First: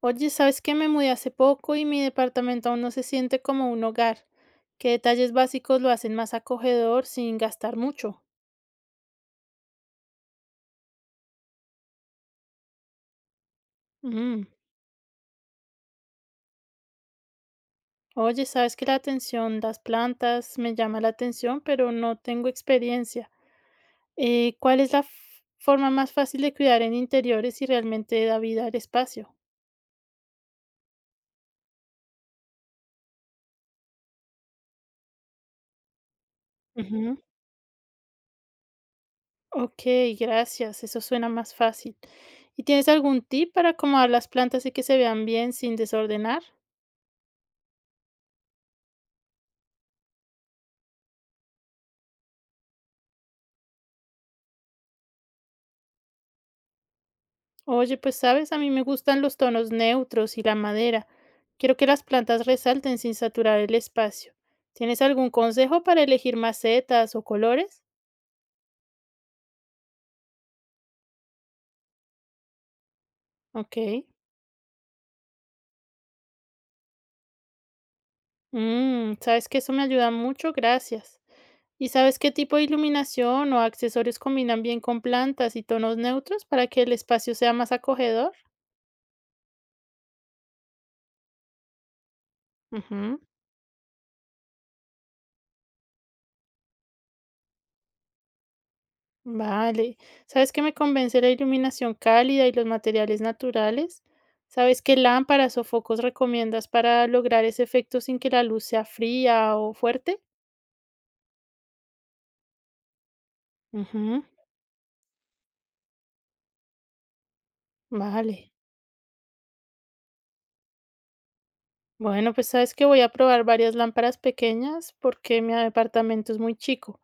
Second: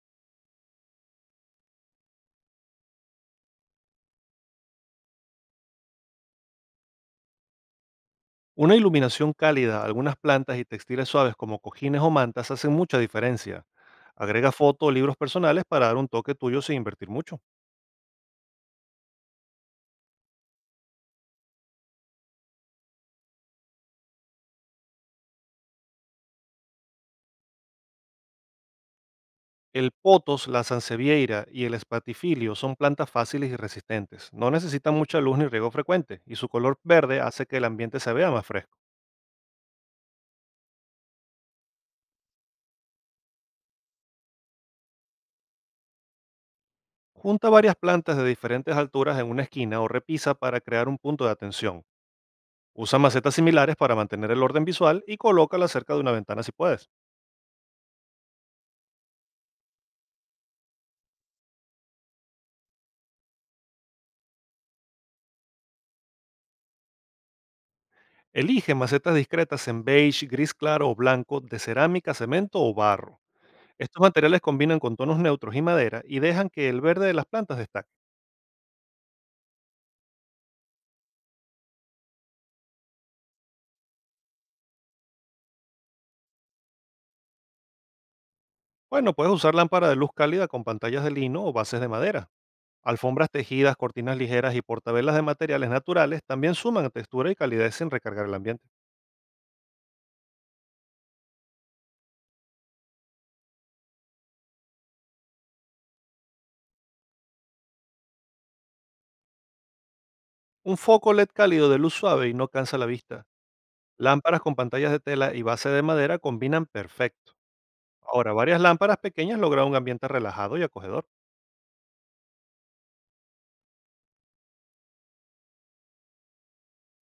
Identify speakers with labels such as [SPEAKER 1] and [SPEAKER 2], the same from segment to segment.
[SPEAKER 1] Oye, ¿sabes qué? Me mudé hace poco y mi departamento aún no se siente como un hogar. ¿Qué detalles básicos lo hacen más acogedor sin gastar mucho?
[SPEAKER 2] Una iluminación cálida, algunas plantas y textiles suaves como cojines o mantas hacen mucha diferencia.
[SPEAKER 1] Mm.
[SPEAKER 2] Agrega fotos o libros personales para dar un toque tuyo sin invertir mucho.
[SPEAKER 1] Oye, ¿sabes que la atención, las plantas, me llama la atención, pero no tengo experiencia? ¿Cuál es la forma más fácil de cuidar en interiores y realmente da vida al espacio?
[SPEAKER 2] El potos, la sansevieria y el espatifilio son plantas fáciles y resistentes. No necesitan mucha luz ni riego frecuente y su color verde
[SPEAKER 1] Ujú.
[SPEAKER 2] hace que el ambiente se vea más fresco.
[SPEAKER 1] Ok, gracias, eso suena más fácil. ¿Y tienes algún tip para acomodar las plantas y que se vean bien sin desordenar?
[SPEAKER 2] Junta varias plantas de diferentes alturas en una esquina o repisa para crear un punto de atención. Usa macetas similares para mantener el orden visual y colócalas cerca de una ventana si puedes.
[SPEAKER 1] Oye, pues sabes, a mí me gustan los tonos neutros y la madera. Quiero que las plantas resalten sin saturar el espacio. ¿Tienes algún consejo para elegir macetas o colores?
[SPEAKER 2] Elige macetas discretas en beige, gris claro o blanco, de cerámica, cemento o barro.
[SPEAKER 1] Ok.
[SPEAKER 2] Estos materiales combinan con tonos neutros y madera y dejan que el verde de las plantas destaque.
[SPEAKER 1] Mm, sabes que eso me ayuda mucho, gracias. ¿Y sabes qué tipo de iluminación o accesorios combinan bien con plantas y tonos neutros para que el espacio sea más acogedor?
[SPEAKER 2] Bueno, puedes usar lámpara de luz cálida con pantallas de lino o bases de madera.
[SPEAKER 1] Ujú.
[SPEAKER 2] Alfombras tejidas, cortinas ligeras y portavelas de materiales naturales también suman textura y calidez sin recargar el ambiente.
[SPEAKER 1] Vale. ¿Sabes qué me convence la iluminación cálida y los materiales naturales? ¿Sabes qué lámparas o focos recomiendas para lograr ese efecto sin que la luz sea fría o fuerte?
[SPEAKER 2] Un foco LED cálido de luz suave y no cansa la vista.
[SPEAKER 1] Ujú,
[SPEAKER 2] Lámparas con pantallas de tela y base de madera combinan perfecto. Ahora,
[SPEAKER 1] vale.
[SPEAKER 2] varias lámparas pequeñas logran un ambiente relajado y acogedor.
[SPEAKER 1] Bueno, pues sabes que voy a probar varias lámparas pequeñas porque mi departamento es muy chico.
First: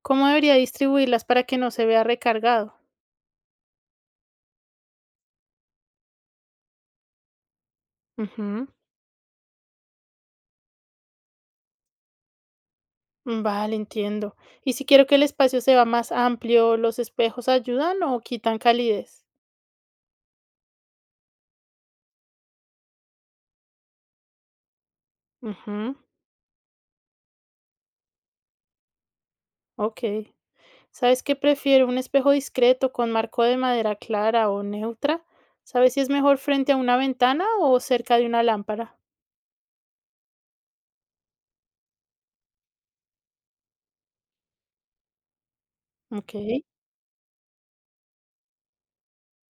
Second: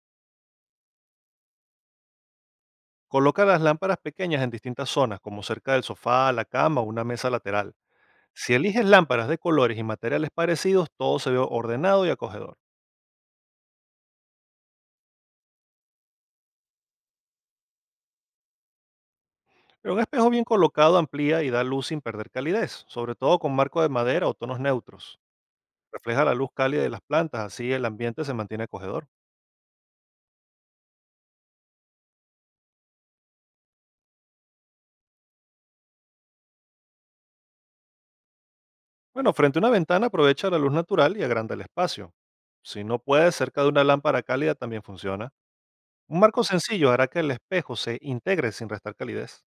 [SPEAKER 1] ¿Cómo debería distribuirlas para que no se vea recargado?
[SPEAKER 2] Coloca las lámparas pequeñas en distintas zonas, como cerca del sofá, la cama o una mesa lateral. Si
[SPEAKER 1] Ujú,
[SPEAKER 2] eliges lámparas de colores y materiales parecidos, todo se ve ordenado y acogedor.
[SPEAKER 1] vale, entiendo. ¿Y si quiero que el espacio se vea más amplio, los espejos ayudan o quitan calidez?
[SPEAKER 2] Pero un espejo bien colocado amplía y da luz sin perder calidez, sobre todo con marco de madera o tonos neutros.
[SPEAKER 1] Ujú,
[SPEAKER 2] Refleja la luz cálida de las plantas, así el ambiente se mantiene acogedor.
[SPEAKER 1] ok. ¿Sabes qué prefiero? ¿Un espejo discreto con marco de madera clara o neutra? ¿Sabes si es mejor frente a una ventana o cerca de una lámpara?
[SPEAKER 2] Bueno, frente a una ventana aprovecha la luz natural y agranda el espacio. Si no puedes, cerca de una lámpara cálida también funciona. Un
[SPEAKER 1] Ok,
[SPEAKER 2] marco sencillo hará que el espejo se integre sin restar calidez.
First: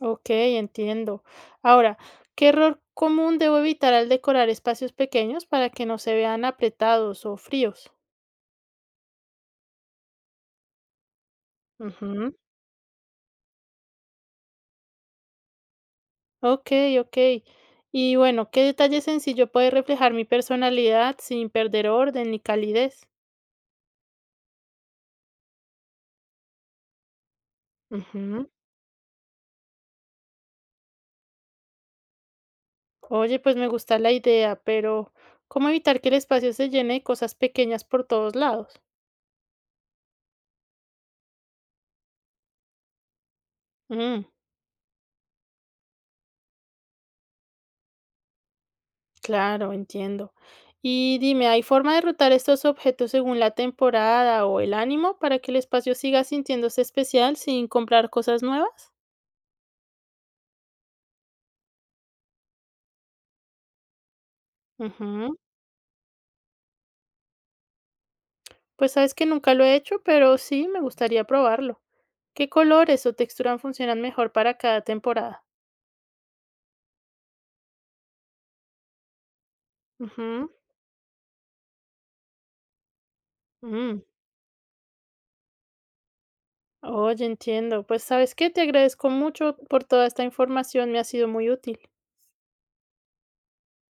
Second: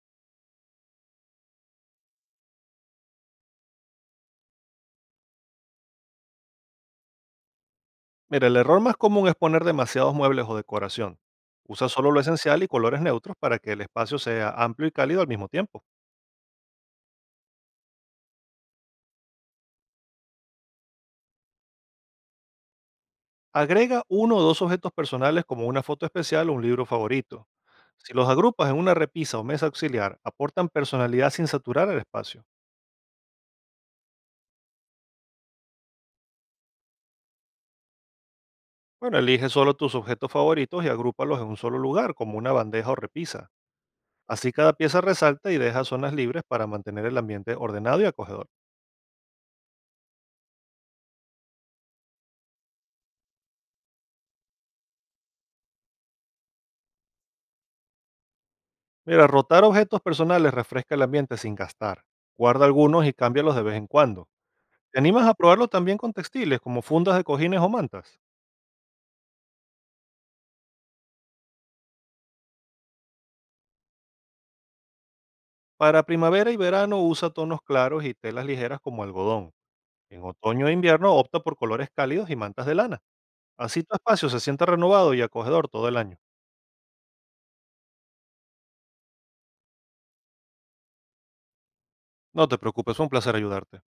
[SPEAKER 1] ok, entiendo. Ahora, ¿qué error común debo evitar al decorar espacios pequeños para que no se vean apretados o fríos?
[SPEAKER 2] Mira, el error más común es poner demasiados muebles o decoración. Usa solo lo
[SPEAKER 1] Ujú,
[SPEAKER 2] esencial y colores neutros para que el espacio sea amplio y cálido al mismo tiempo.
[SPEAKER 1] ok, ok. Y bueno, ¿qué detalle sencillo puede reflejar mi personalidad sin perder orden ni calidez?
[SPEAKER 2] Agrega uno o dos objetos personales como una foto especial o un libro favorito. Si los
[SPEAKER 1] Ujú.
[SPEAKER 2] agrupas en una repisa o mesa auxiliar, aportan personalidad sin saturar el espacio.
[SPEAKER 1] Oye, pues me gusta la idea, pero ¿cómo evitar que el espacio se llene de cosas pequeñas por todos lados?
[SPEAKER 2] Bueno, elige solo tus objetos favoritos y agrúpalos en un solo lugar, como una bandeja o repisa.
[SPEAKER 1] Mm,
[SPEAKER 2] Así cada pieza resalta y deja zonas libres para mantener el ambiente ordenado y acogedor.
[SPEAKER 1] claro, entiendo. Y dime, ¿hay forma de rotar estos objetos según la temporada o el ánimo para que el espacio siga sintiéndose especial sin comprar cosas nuevas?
[SPEAKER 2] Mira, rotar objetos personales refresca el ambiente sin gastar. Guarda algunos y cámbialos de vez en cuando. ¿Te animas a
[SPEAKER 1] Ujú.
[SPEAKER 2] probarlo también con textiles como fundas de cojines o mantas?
[SPEAKER 1] Pues sabes que nunca lo he hecho, pero sí me gustaría probarlo. ¿Qué colores o texturas funcionan mejor para cada temporada?
[SPEAKER 2] Para primavera y verano usa tonos claros y telas ligeras como algodón. En
[SPEAKER 1] Ujú.
[SPEAKER 2] otoño e invierno opta por colores cálidos y mantas de lana. Así tu
[SPEAKER 1] Mm.
[SPEAKER 2] espacio se siente renovado y acogedor todo el año.
[SPEAKER 1] Oye, entiendo. Pues, ¿sabes qué? Te agradezco mucho por toda esta información, me ha sido muy útil.
[SPEAKER 2] No te preocupes, fue un placer ayudarte.